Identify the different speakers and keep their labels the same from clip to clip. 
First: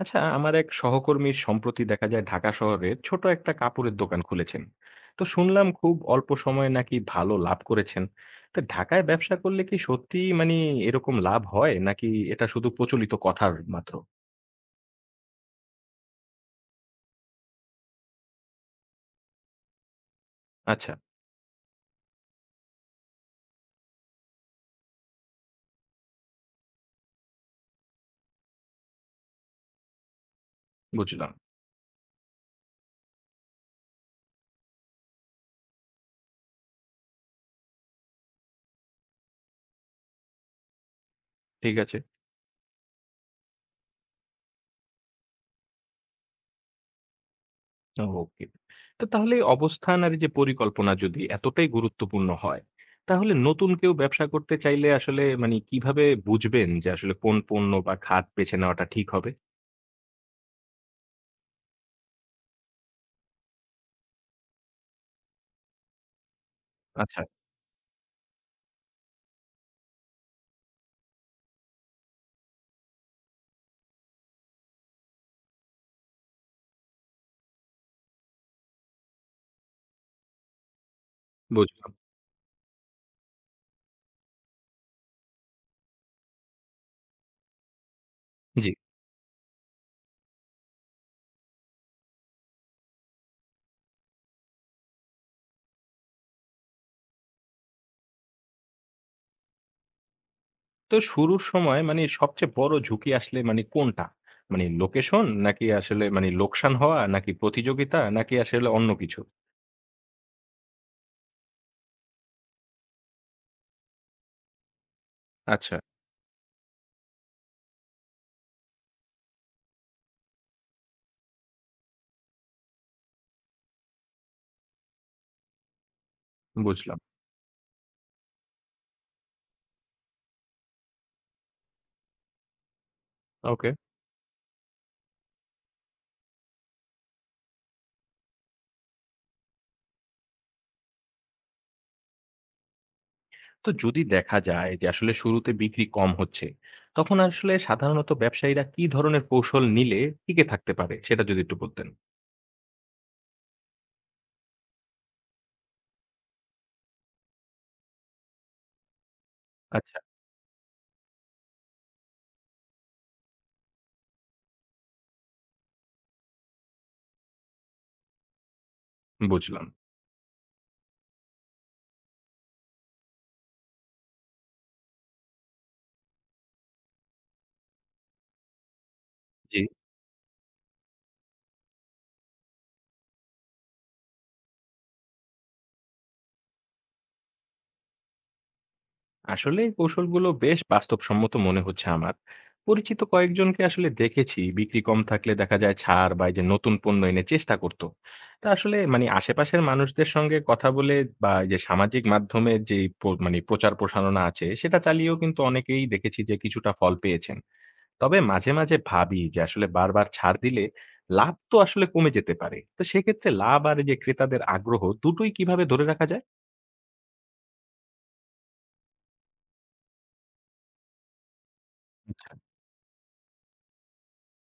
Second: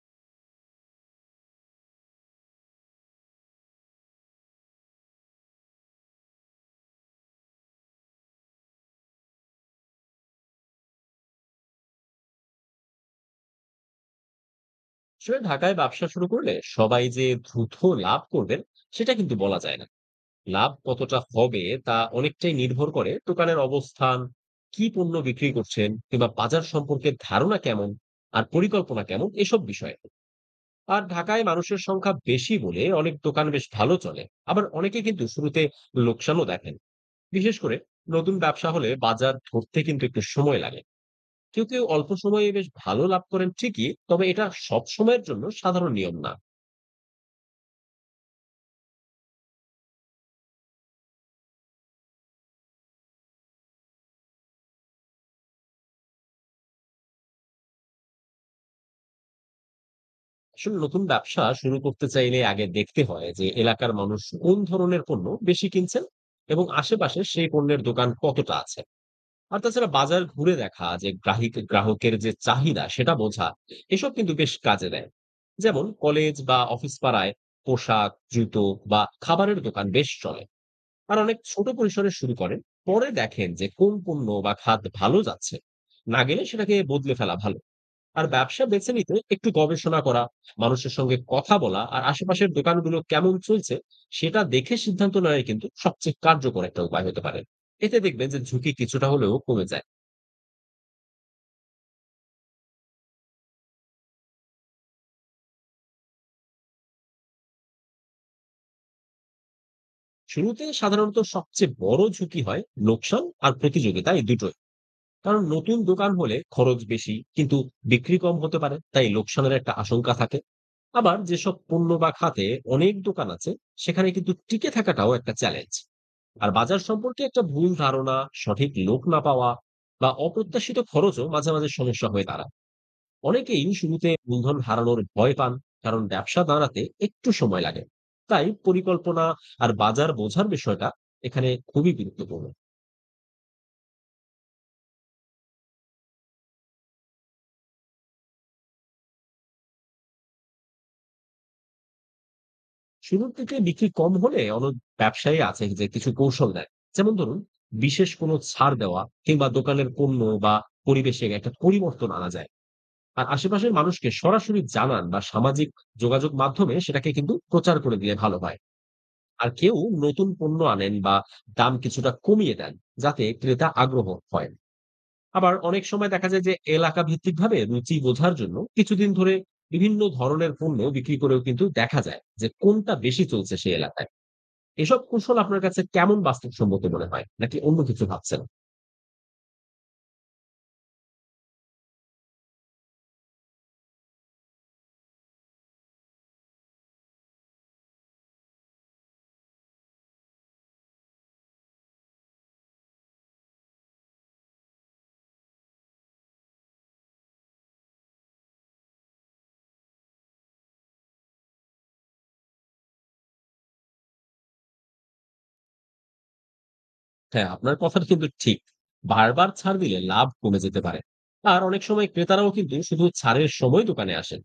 Speaker 1: আচ্ছা, আমার এক সহকর্মী সম্প্রতি দেখা যায় ঢাকা শহরে ছোট একটা কাপড়ের দোকান খুলেছেন। তো শুনলাম খুব অল্প সময়ে নাকি ভালো লাভ করেছেন। তো ঢাকায় ব্যবসা করলে কি সত্যি মানে এরকম লাভ হয় নাকি এটা শুধু প্রচলিত কথার মাত্র?
Speaker 2: আসলে ঢাকায় ব্যবসা শুরু করলে সবাই যে দ্রুত লাভ করবেন সেটা কিন্তু বলা যায় না। লাভ
Speaker 1: আচ্ছা।
Speaker 2: কতটা হবে তা অনেকটাই নির্ভর করে দোকানের অবস্থান, কি পণ্য বিক্রি করছেন কিংবা বাজার সম্পর্কে ধারণা কেমন আর পরিকল্পনা কেমন এসব বিষয়ে। আর
Speaker 1: বুঝলাম।
Speaker 2: ঢাকায় মানুষের সংখ্যা বেশি বলে অনেক দোকান বেশ ভালো চলে। আবার অনেকে কিন্তু শুরুতে লোকসানও দেখেন, বিশেষ করে নতুন ব্যবসা হলে বাজার ধরতে কিন্তু একটু সময় লাগে। কেউ
Speaker 1: ঠিক
Speaker 2: কেউ
Speaker 1: আছে।
Speaker 2: অল্প সময়ে বেশ ভালো লাভ করেন ঠিকই, তবে এটা সব সময়ের জন্য সাধারণ নিয়ম না।
Speaker 1: ওকে। তো তাহলে এই অবস্থান আর এই যে পরিকল্পনা যদি এতটাই গুরুত্বপূর্ণ হয়, তাহলে নতুন কেউ ব্যবসা করতে চাইলে আসলে মানে কিভাবে বুঝবেন যে আসলে কোন পণ্য বা খাত বেছে নেওয়াটা ঠিক হবে?
Speaker 2: আসলে নতুন ব্যবসা শুরু করতে চাইলে আগে দেখতে হয় যে এলাকার মানুষ কোন ধরনের পণ্য বেশি কিনছেন এবং আশেপাশে
Speaker 1: আচ্ছা।
Speaker 2: সেই পণ্যের দোকান কতটা আছে। আর তাছাড়া বাজার ঘুরে দেখা, যে গ্রাহকের যে চাহিদা সেটা বোঝা, এসব কিন্তু বেশ কাজে দেয়। যেমন কলেজ বা অফিস পাড়ায় পোশাক, জুতো বা খাবারের দোকান বেশ চলে। আর অনেক ছোট
Speaker 1: বুঝলাম।
Speaker 2: পরিসরে শুরু করেন, পরে দেখেন যে কোন পণ্য বা খাত ভালো যাচ্ছে। না গেলে সেটাকে বদলে ফেলা ভালো। আর ব্যবসা
Speaker 1: জি।
Speaker 2: বেছে নিতে একটু গবেষণা করা, মানুষের সঙ্গে কথা বলা আর আশেপাশের দোকানগুলো কেমন চলছে সেটা দেখে সিদ্ধান্ত নেওয়াই কিন্তু সবচেয়ে কার্যকর একটা উপায় হতে পারে। এতে দেখবেন যে ঝুঁকি কিছুটা হলেও কমে যায়।
Speaker 1: তো শুরুর সময় মানে সবচেয়ে বড় ঝুঁকি আসলে মানে কোনটা? মানে লোকেশন নাকি আসলে মানে লোকসান হওয়া নাকি প্রতিযোগিতা নাকি আসলে অন্য কিছু?
Speaker 2: শুরুতে সাধারণত সবচেয়ে বড় ঝুঁকি হয় লোকসান আর প্রতিযোগিতা, এই দুটোই। কারণ
Speaker 1: আচ্ছা,
Speaker 2: নতুন দোকান হলে খরচ বেশি কিন্তু বিক্রি কম হতে পারে, তাই লোকসানের একটা আশঙ্কা থাকে। আবার যেসব পণ্য বা খাতে অনেক দোকান আছে সেখানে কিন্তু টিকে থাকাটাও একটা চ্যালেঞ্জ। আর বাজার
Speaker 1: বুঝলাম।
Speaker 2: সম্পর্কে একটা ভুল ধারণা, সঠিক লোক না পাওয়া বা অপ্রত্যাশিত খরচও মাঝে মাঝে সমস্যা হয়ে দাঁড়ায়। অনেকেই
Speaker 1: ওকে।
Speaker 2: শুরুতে মূলধন হারানোর ভয় পান, কারণ ব্যবসা দাঁড়াতে একটু সময় লাগে। তাই পরিকল্পনা আর বাজার বোঝার বিষয়টা এখানে খুবই গুরুত্বপূর্ণ।
Speaker 1: তো যদি দেখা যায় যে আসলে শুরুতে বিক্রি কম হচ্ছে, তখন আসলে সাধারণত ব্যবসায়ীরা কি ধরনের কৌশল নিলে টিকে থাকতে পারে সেটা যদি একটু বলতেন?
Speaker 2: শুরুর থেকে বিক্রি কম হলে অনেক ব্যবসায়ী আছে যে কিছু কৌশল দেয়। যেমন ধরুন বিশেষ কোনো ছাড় দেওয়া কিংবা দোকানের
Speaker 1: আচ্ছা,
Speaker 2: পণ্য বা পরিবেশে একটা পরিবর্তন আনা যায়। আর আশেপাশের মানুষকে সরাসরি জানান বা সামাজিক যোগাযোগ মাধ্যমে সেটাকে কিন্তু প্রচার করে দিলে ভালো হয়। আর
Speaker 1: বুঝলাম।
Speaker 2: কেউ নতুন পণ্য আনেন বা দাম কিছুটা কমিয়ে দেন, যাতে ক্রেতা আগ্রহ হয়। আবার অনেক সময় দেখা যায় যে এলাকা ভিত্তিকভাবে রুচি বোঝার জন্য কিছুদিন ধরে
Speaker 1: জি।
Speaker 2: বিভিন্ন ধরনের পণ্য বিক্রি করেও কিন্তু দেখা যায় যে কোনটা বেশি চলছে সেই এলাকায়। এসব কৌশল আপনার কাছে কেমন বাস্তবসম্মত মনে হয়? নাকি অন্য কিছু ভাবছেন?
Speaker 1: আসলে এই কৌশলগুলো বেশ বাস্তবসম্মত মনে হচ্ছে আমার। পরিচিত কয়েকজনকে আসলে দেখেছি বিক্রি কম থাকলে দেখা যায় ছাড় বা এই যে নতুন পণ্য এনে চেষ্টা করতো। তা আসলে মানে আশেপাশের মানুষদের সঙ্গে কথা বলে বা এই যে সামাজিক মাধ্যমে যেই প মানে প্রচার প্রসারণা আছে সেটা চালিয়েও কিন্তু অনেকেই দেখেছি যে কিছুটা ফল পেয়েছেন। তবে মাঝে, মাঝে ভাবি যে আসলে বারবার ছাড় দিলে লাভ তো আসলে কমে যেতে পারে। তো সেক্ষেত্রে লাভ আর এই যে ক্রেতাদের আগ্রহ দুটোই কিভাবে ধরে রাখা যায়?
Speaker 2: হ্যাঁ, আপনার কথাটা কিন্তু ঠিক। বারবার ছাড় দিলে লাভ কমে যেতে পারে। আর অনেক সময়
Speaker 1: আচ্ছা।
Speaker 2: ক্রেতারাও কিন্তু শুধু ছাড়ের সময় দোকানে আসেন।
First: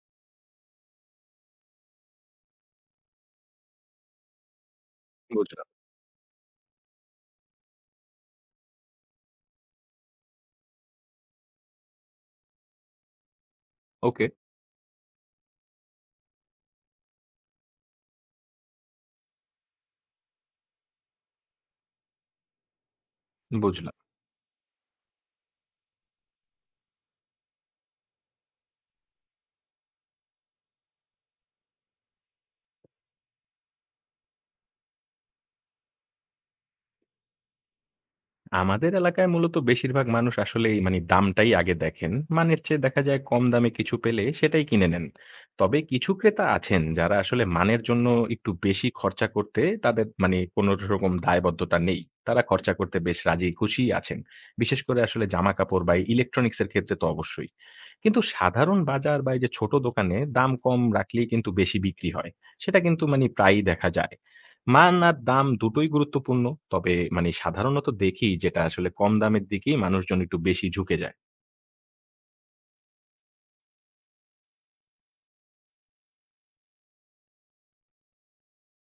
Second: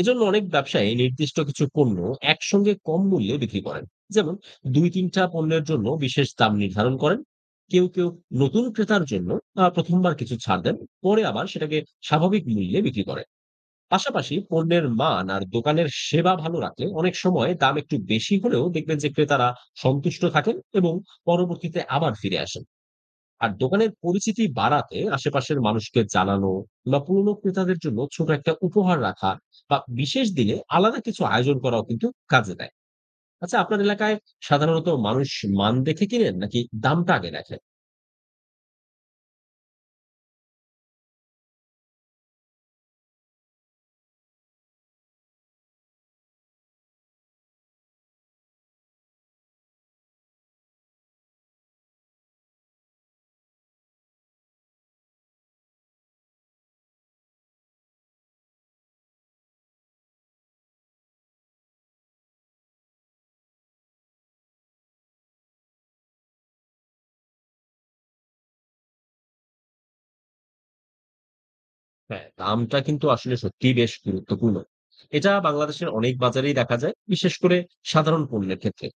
Speaker 2: এজন্য অনেক ব্যবসায়ী নির্দিষ্ট কিছু পণ্য একসঙ্গে কম মূল্যে বিক্রি করেন। যেমন ২-৩ টা পণ্যের
Speaker 1: বুঝলাম।
Speaker 2: জন্য বিশেষ দাম নির্ধারণ করেন। কেউ কেউ নতুন ক্রেতার জন্য ১ম বার কিছু ছাড় দেন। পরে আবার সেটাকে স্বাভাবিক মূল্যে বিক্রি করে।
Speaker 1: ওকে,
Speaker 2: পাশাপাশি পণ্যের মান আর দোকানের সেবা ভালো রাখলে অনেক সময় দাম একটু বেশি হলেও দেখবেন যে ক্রেতারা সন্তুষ্ট থাকেন এবং পরবর্তীতে আবার ফিরে আসেন। আর দোকানের
Speaker 1: বুঝলাম।
Speaker 2: পরিচিতি বাড়াতে আশেপাশের মানুষকে জানানো বা পুরনো ক্রেতাদের জন্য ছোট একটা উপহার রাখা বা বিশেষ দিনে আলাদা কিছু আয়োজন করাও কিন্তু কাজে দেয়। আচ্ছা, আপনার এলাকায় সাধারণত মানুষ মান দেখে কিনেন নাকি দামটা আগে দেখেন?
Speaker 1: আমাদের এলাকায় মূলত বেশিরভাগ মানুষ আসলে এই মানে দামটাই আগে দেখেন, মানের চেয়ে দেখা যায় কম দামে কিছু পেলে সেটাই কিনে নেন। তবে কিছু ক্রেতা আছেন যারা আসলে মানের জন্য একটু বেশি খরচা করতে তাদের মানে কোনো রকম দায়বদ্ধতা নেই, তারা খরচা করতে বেশ রাজি খুশি আছেন। বিশেষ করে আসলে জামা কাপড় বা ইলেকট্রনিক্সের ক্ষেত্রে তো অবশ্যই। কিন্তু সাধারণ বাজার বা এই যে ছোট দোকানে দাম কম রাখলেই কিন্তু বেশি বিক্রি হয়। সেটা কিন্তু মানি প্রায়ই দেখা যায়। মান আর দাম দুটোই গুরুত্বপূর্ণ। তবে মানে সাধারণত দেখি যেটা আসলে কম দামের দিকেই মানুষজন একটু বেশি ঝুঁকে যায়।
Speaker 2: হ্যাঁ, দামটা কিন্তু আসলে সত্যিই বেশ গুরুত্বপূর্ণ। এটা বাংলাদেশের অনেক বাজারেই দেখা যায়, বিশেষ করে সাধারণ পণ্যের ক্ষেত্রে।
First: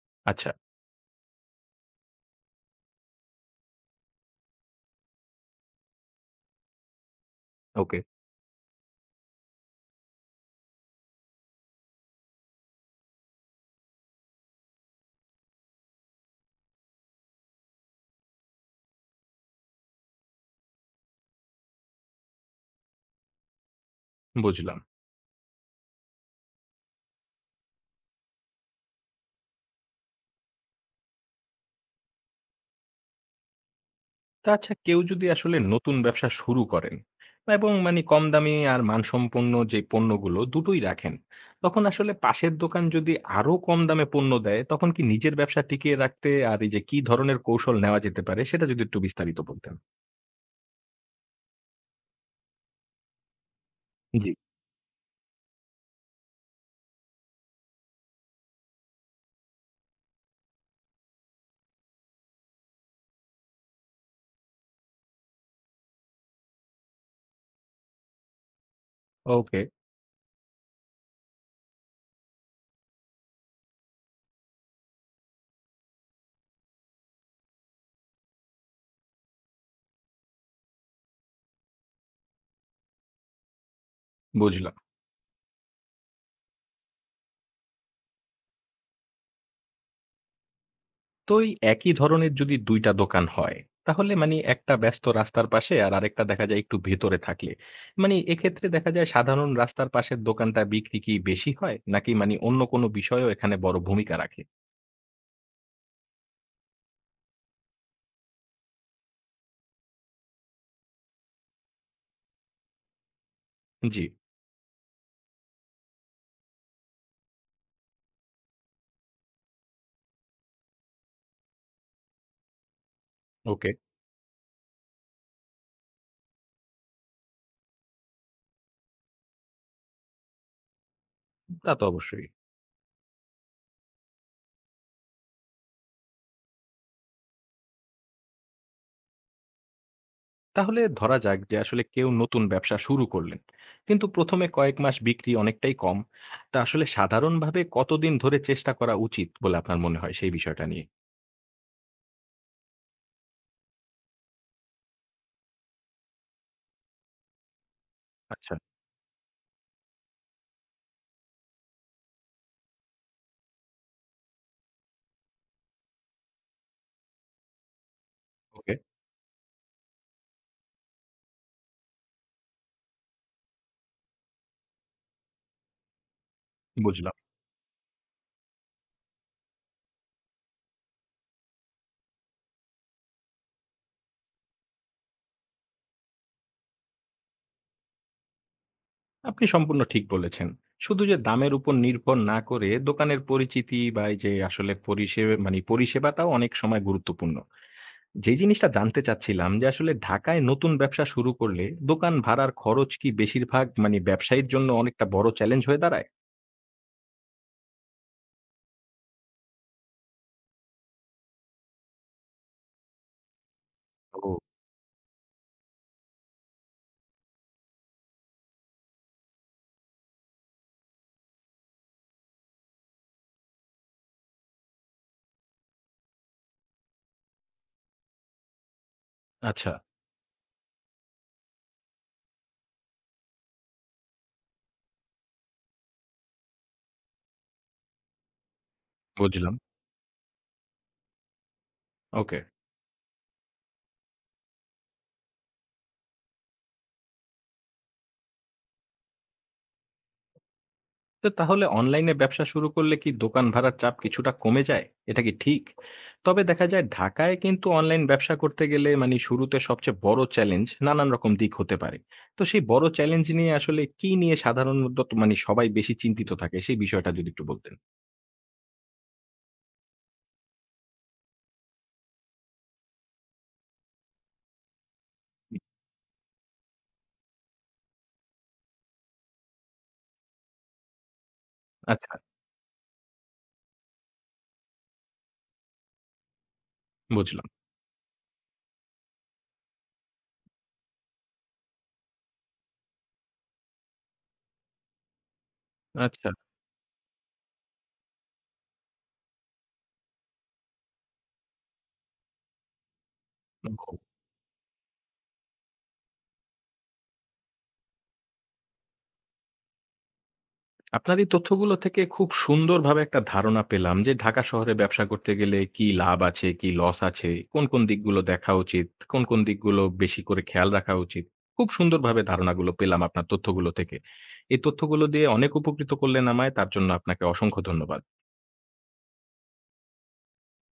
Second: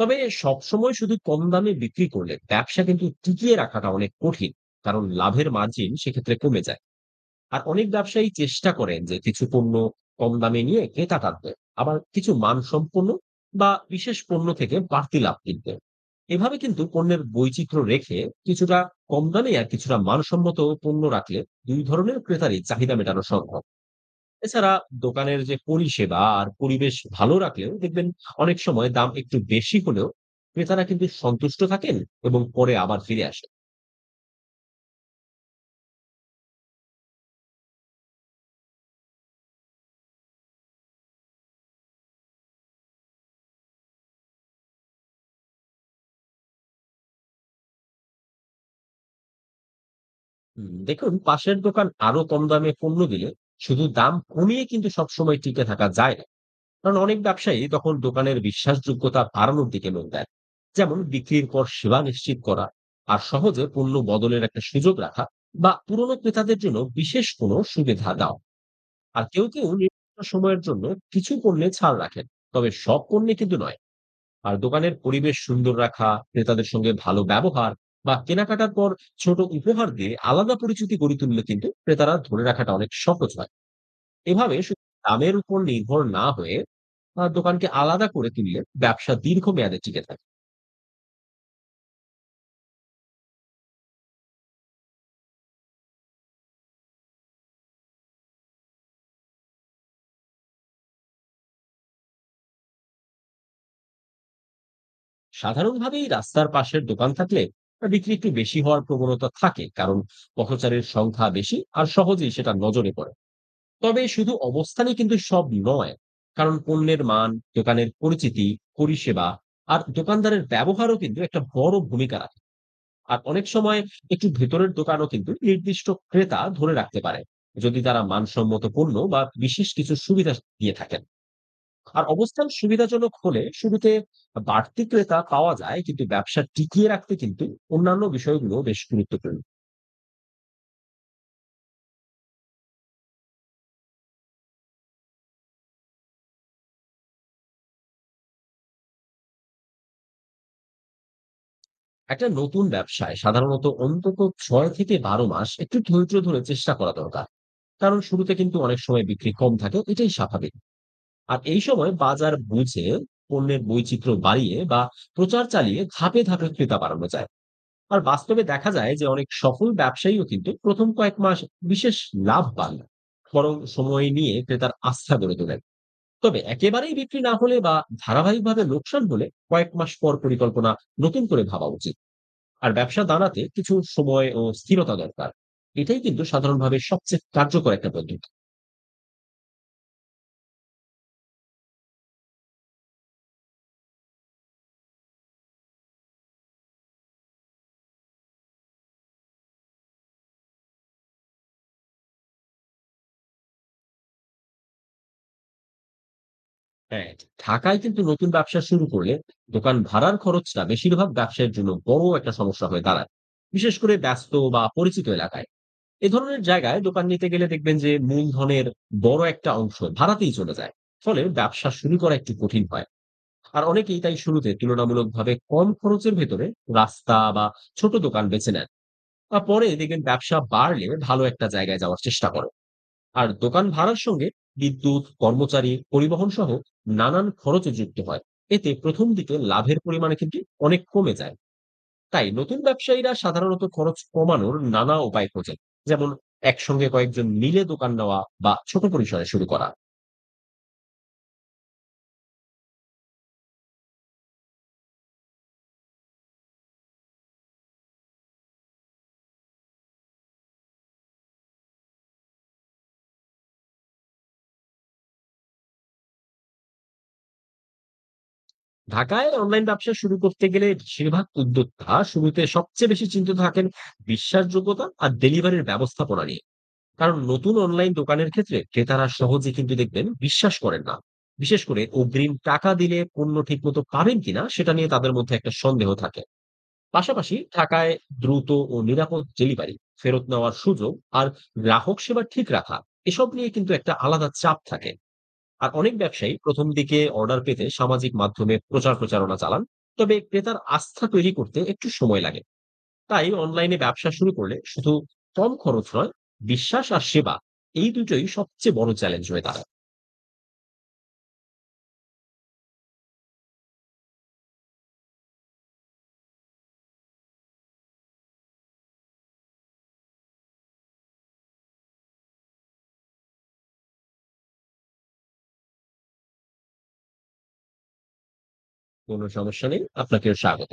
Speaker 2: তবে
Speaker 1: আচ্ছা,
Speaker 2: সবসময় শুধু কম দামে বিক্রি করলে ব্যবসা কিন্তু টিকিয়ে রাখাটা অনেক কঠিন, কারণ লাভের মার্জিন সেক্ষেত্রে কমে যায়। আর অনেক
Speaker 1: ওকে,
Speaker 2: ব্যবসায়ী চেষ্টা করেন যে কিছু পণ্য কম দামে নিয়ে ক্রেতা টানতে, আবার কিছু মানসম্পন্ন বা বিশেষ পণ্য থেকে বাড়তি লাভ কিনতে। এভাবে কিন্তু পণ্যের বৈচিত্র্য রেখে কিছুটা কম দামে আর কিছুটা মানসম্মত পণ্য রাখলে দুই ধরনের ক্রেতারই চাহিদা মেটানো সম্ভব। এছাড়া
Speaker 1: বুঝলাম।
Speaker 2: দোকানের যে পরিষেবা আর পরিবেশ ভালো রাখলেও দেখবেন অনেক সময় দাম একটু বেশি হলেও ক্রেতারা কিন্তু সন্তুষ্ট থাকেন এবং পরে আবার ফিরে আসেন।
Speaker 1: তা আচ্ছা, কেউ যদি আসলে নতুন ব্যবসা শুরু করেন এবং মানে কম দামি আর মানসম্পন্ন যে পণ্যগুলো দুটোই রাখেন, তখন আসলে পাশের দোকান যদি আরো কম দামে পণ্য দেয়, তখন কি নিজের ব্যবসা টিকিয়ে রাখতে আর এই যে কি ধরনের কৌশল নেওয়া যেতে পারে সেটা যদি একটু বিস্তারিত বলতেন।
Speaker 2: হুম, দেখুন, পাশের দোকান আরো কম দামে পণ্য দিলে শুধু দাম
Speaker 1: জি।
Speaker 2: কমিয়ে কিন্তু সবসময় টিকে থাকা যায় না। কারণ অনেক ব্যবসায়ী তখন দোকানের বিশ্বাসযোগ্যতা বাড়ানোর দিকে লোক দেন। যেমন বিক্রির পর সেবা নিশ্চিত করা আর সহজে পণ্য বদলের একটা সুযোগ রাখা বা পুরনো ক্রেতাদের জন্য বিশেষ কোনো সুবিধা দেওয়া। আর কেউ
Speaker 1: ওকে।
Speaker 2: কেউ নির্দিষ্ট সময়ের জন্য কিছু পণ্যে ছাড় রাখেন, তবে সব পণ্যে কিন্তু নয়। আর দোকানের পরিবেশ সুন্দর রাখা, ক্রেতাদের সঙ্গে ভালো ব্যবহার বা কেনাকাটার পর ছোট উপহার দিয়ে আলাদা পরিচিতি গড়ে তুললে কিন্তু ক্রেতারা ধরে রাখাটা অনেক সহজ হয়। এভাবে
Speaker 1: বুঝলাম।
Speaker 2: শুধু দামের উপর নির্ভর না হয়ে দোকানকে আলাদা করে তুললে ব্যবসা দীর্ঘমেয়াদে টিকে থাকে।
Speaker 1: তো এই একই ধরনের যদি ২ টা দোকান হয়, তাহলে মানে একটা ব্যস্ত রাস্তার পাশে আর আরেকটা দেখা যায় একটু ভেতরে থাকলে। মানে এক্ষেত্রে দেখা যায় সাধারণ রাস্তার পাশের দোকানটা বিক্রি কি বেশি হয়? নাকি মানে অন্য কোনো বিষয়ও এখানে বড় ভূমিকা রাখে?
Speaker 2: সাধারণভাবেই রাস্তার পাশের দোকান থাকলে বিক্রি একটু বেশি হওয়ার প্রবণতা থাকে। কারণ পথচারীর সংখ্যা বেশি আর সহজেই সেটা নজরে পড়ে।
Speaker 1: জি।
Speaker 2: তবে শুধু অবস্থানই কিন্তু সব নয়। কারণ পণ্যের মান, দোকানের পরিচিতি, পরিষেবা আর দোকানদারের ব্যবহারও কিন্তু একটা বড় ভূমিকা রাখে। আর অনেক
Speaker 1: ওকে।
Speaker 2: সময় একটু ভেতরের দোকানও কিন্তু নির্দিষ্ট ক্রেতা ধরে রাখতে পারে, যদি তারা মানসম্মত পণ্য বা বিশেষ কিছু সুবিধা দিয়ে থাকেন।
Speaker 1: তা তো
Speaker 2: আর
Speaker 1: অবশ্যই।
Speaker 2: অবস্থান সুবিধাজনক হলে শুরুতে বাড়তি ক্রেতা পাওয়া যায়, কিন্তু ব্যবসা টিকিয়ে রাখতে কিন্তু অন্যান্য বিষয়গুলো বেশ গুরুত্বপূর্ণ।
Speaker 1: তাহলে ধরা যাক যে আসলে কেউ নতুন ব্যবসা শুরু করলেন, কিন্তু ১ম এ কয়েক মাস বিক্রি অনেকটাই কম। তা আসলে সাধারণভাবে কতদিন ধরে চেষ্টা করা উচিত বলে আপনার মনে হয় সেই বিষয়টা নিয়ে?
Speaker 2: একটা নতুন ব্যবসায় সাধারণত অন্তত ৬ থেকে ১২ মাস একটু ধৈর্য ধরে চেষ্টা করা দরকার। কারণ শুরুতে
Speaker 1: আচ্ছা,
Speaker 2: কিন্তু অনেক সময় বিক্রি কম থাকে, এটাই স্বাভাবিক। আর এই সময় বাজার বুঝে, পণ্যের বৈচিত্র্য বাড়িয়ে বা প্রচার চালিয়ে ধাপে ধাপে ক্রেতা বাড়ানো যায়। আর বাস্তবে দেখা
Speaker 1: ওকে।
Speaker 2: যায় যে অনেক সফল ব্যবসায়ীও কিন্তু ১ম কয়েক মাস বিশেষ লাভ পান না। বরং সময় নিয়ে ক্রেতার আস্থা গড়ে তোলেন। তবে একেবারেই
Speaker 1: বুঝলাম।
Speaker 2: বিক্রি না হলে বা ধারাবাহিকভাবে লোকসান হলে কয়েক মাস পর পরিকল্পনা নতুন করে ভাবা উচিত। আর ব্যবসা দাঁড়াতে কিছু সময় ও স্থিরতা দরকার। এটাই কিন্তু সাধারণভাবে সবচেয়ে কার্যকর একটা পদ্ধতি।
Speaker 1: আপনি সম্পূর্ণ ঠিক বলেছেন। শুধু যে দামের উপর নির্ভর না করে দোকানের পরিচিতি বা এই যে আসলে পরিষেবা মানে পরিষেবাটাও অনেক সময় গুরুত্বপূর্ণ। যে জিনিসটা জানতে চাচ্ছিলাম যে আসলে ঢাকায় নতুন ব্যবসা শুরু করলে দোকান ভাড়ার খরচ কি বেশিরভাগ মানে ব্যবসায়ীর জন্য অনেকটা বড় চ্যালেঞ্জ হয়ে দাঁড়ায়?
Speaker 2: হ্যাঁ, ঢাকায় কিন্তু নতুন ব্যবসা শুরু করলে দোকান ভাড়ার খরচটা বেশিরভাগ ব্যবসায়ের জন্য বড় একটা সমস্যা হয়ে দাঁড়ায়, বিশেষ করে
Speaker 1: ও
Speaker 2: ব্যস্ত বা পরিচিত এলাকায়। এ ধরনের জায়গায় দোকান নিতে গেলে দেখবেন যে মূলধনের বড় একটা অংশ ভাড়াতেই চলে যায়। ফলে ব্যবসা শুরু করা একটু কঠিন হয়। আর অনেকেই তাই শুরুতে তুলনামূলকভাবে কম খরচের ভেতরে রাস্তা বা ছোট দোকান বেছে নেন। আর পরে
Speaker 1: আচ্ছা।
Speaker 2: দেখবেন ব্যবসা বাড়লে ভালো একটা জায়গায় যাওয়ার চেষ্টা করে। আর দোকান ভাড়ার সঙ্গে বিদ্যুৎ, কর্মচারী, পরিবহন সহ নানান খরচে যুক্ত হয়। এতে প্রথম দিকে
Speaker 1: বুঝলাম।
Speaker 2: লাভের পরিমাণে কিন্তু অনেক কমে যায়। তাই
Speaker 1: ওকে।
Speaker 2: নতুন ব্যবসায়ীরা সাধারণত খরচ কমানোর নানা উপায় খোঁজেন। যেমন একসঙ্গে কয়েকজন মিলে দোকান নেওয়া বা ছোট পরিসরে শুরু করা।
Speaker 1: তো তাহলে অনলাইনে ব্যবসা শুরু করলে কি দোকান ভাড়ার চাপ কিছুটা কমে যায়, এটা কি ঠিক? তবে দেখা যায় ঢাকায় কিন্তু অনলাইন ব্যবসা করতে গেলে মানে শুরুতে সবচেয়ে বড় চ্যালেঞ্জ নানান রকম দিক হতে পারে। তো সেই বড় চ্যালেঞ্জ নিয়ে আসলে কি নিয়ে সাধারণত মানে সবাই বেশি চিন্তিত থাকে সেই বিষয়টা যদি একটু বলতেন।
Speaker 2: ঢাকায় অনলাইন ব্যবসা শুরু করতে গেলে বেশিরভাগ উদ্যোক্তা শুরুতে সবচেয়ে বেশি চিন্তিত থাকেন বিশ্বাসযোগ্যতা আর ডেলিভারির ব্যবস্থাপনা নিয়ে। কারণ নতুন অনলাইন দোকানের ক্ষেত্রে ক্রেতারা সহজে কিন্তু দেখবেন বিশ্বাস করেন না। বিশেষ করে
Speaker 1: আচ্ছা।
Speaker 2: অগ্রিম টাকা দিলে পণ্য ঠিকমতো পাবেন কিনা সেটা নিয়ে তাদের মধ্যে একটা সন্দেহ থাকে। পাশাপাশি
Speaker 1: বুঝলাম।
Speaker 2: ঢাকায় দ্রুত ও নিরাপদ ডেলিভারি, ফেরত নেওয়ার সুযোগ আর গ্রাহক সেবা ঠিক রাখা, এসব নিয়ে কিন্তু একটা আলাদা চাপ থাকে। আর অনেক
Speaker 1: আচ্ছা,
Speaker 2: ব্যবসায়ী প্রথম দিকে অর্ডার পেতে সামাজিক মাধ্যমে প্রচারণা চালান। তবে ক্রেতার আস্থা তৈরি করতে একটু সময় লাগে। তাই অনলাইনে ব্যবসা শুরু করলে শুধু কম খরচ নয়, বিশ্বাস আর সেবা, এই দুটোই সবচেয়ে বড় চ্যালেঞ্জ হয়ে দাঁড়ায়।
Speaker 1: আপনার এই তথ্যগুলো থেকে খুব সুন্দরভাবে একটা ধারণা পেলাম যে ঢাকা শহরে ব্যবসা করতে গেলে কি লাভ আছে, কি লস আছে, কোন, কোন দিকগুলো দেখা উচিত, কোন, কোন দিকগুলো বেশি করে খেয়াল রাখা উচিত। খুব সুন্দরভাবে ধারণাগুলো পেলাম আপনার তথ্যগুলো থেকে। এই তথ্যগুলো দিয়ে অনেক উপকৃত করলেন আমায়। তার জন্য আপনাকে অসংখ্য ধন্যবাদ।
Speaker 2: কোনো সমস্যা নেই, আপনাকেও স্বাগত।